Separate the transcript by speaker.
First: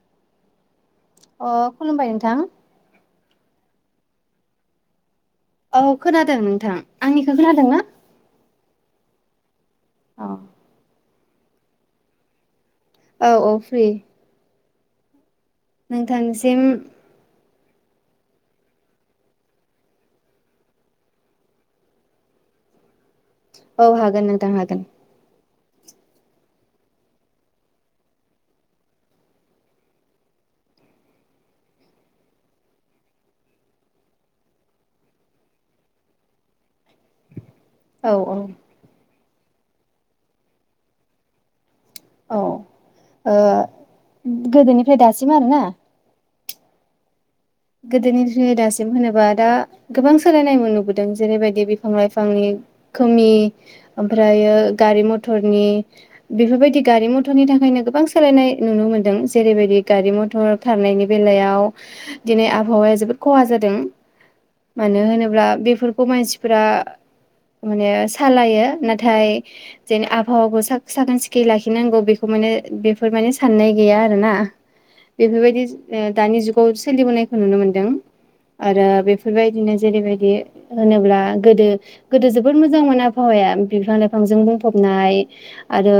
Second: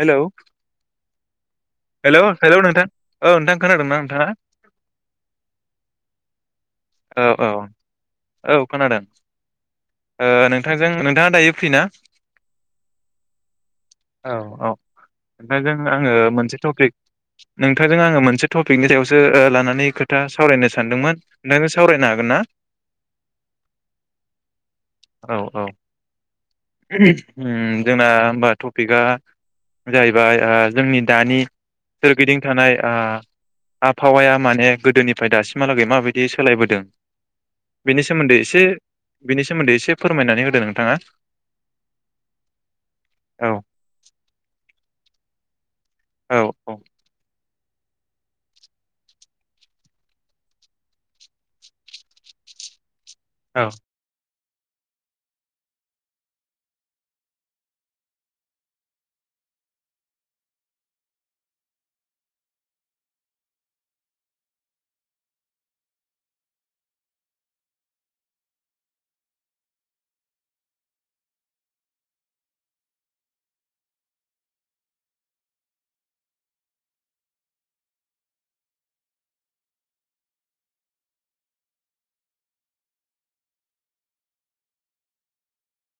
Speaker 1: हेल'
Speaker 2: अ खुलुमबाय
Speaker 1: हेल'
Speaker 2: नोंथां
Speaker 1: हेल' नोंथां। औ नोंथां खोनादोंना नोंथाङा?
Speaker 2: औ खोनादों नोंथां आंनिखौ खोनादों ना?
Speaker 1: खोनदों
Speaker 2: औ
Speaker 1: नोंथांजों नोंथा दायो फ्रिना?
Speaker 2: औ औ फ्रि।
Speaker 1: औ औ नोंथांजों आङो मोनसे
Speaker 2: नोंथांनिसिम
Speaker 1: टपिक नोंथांजों आङो मोनसे टपिकनि सायावसो लानानै खोथा सावरायनो सानदोंमोन। नोंथांजों सावरायनो हागोन ना?
Speaker 2: औ हागोन नोंथां हागोन।
Speaker 1: औ औ जोंना होमबा टपिकआ जाहैबाय जोंनि दानि सोरगिदिं थानाय आबहावाया माने गोदोनिफ्राय दासिमहालागै माबायदि सोलायबोदों बेनि
Speaker 2: औ औ
Speaker 1: सोमोन्दै एसे बिनि सोमोन्दै एसे फोरमायनानै होदो नोंथाङा।
Speaker 2: औ ओ
Speaker 1: औ
Speaker 2: गोदोनिफ्राय दासिम आरो ना
Speaker 1: औ औ
Speaker 2: गोदोनिफ्राय दासिम होनोबा दा गोबां सोलायनाय नुबोदों। जेरैबायदि बिफां लाइफांनि खोमि,
Speaker 1: औ
Speaker 2: ओमफ्रायो गारि-मथरनि बेफोरबायदि गारि-मथरनि थाखायनो गोबां सोलायनाय नुनो मोनदों। जेरैबायदि गारि-मथर खारनायनि बेलायाव दिनै आबहावाया जोबोद खहा जादों। मानो होनोब्ला बेफोरखौ मानसिफोरा माने सालायो नाथाय जेन आबहावाखौ साखोन- सिखोन लाखिनांगौबेखौ माने गैया आरोना दिनै आबहावाया जोबोद खहा जादों। मानो होनोब्ला बेफोरखौ मानसिफोरा माने सालायो। नाथाय, जेन आबहावाखौ साखोन-सिखोनै लाखिनांगौ बेखौ माने साननाय गैया आरोना। बेफोरबायदि दानि जुगाव सोलिबोनायखौ नुनो मोनदों आरो बेफोरबायदिनो जेरैबायदि होनोब्ला गोदो गोदो जोबोद मोजांमोन आबहावाया बिफां-लाइफांजों बुंफबनाय आरो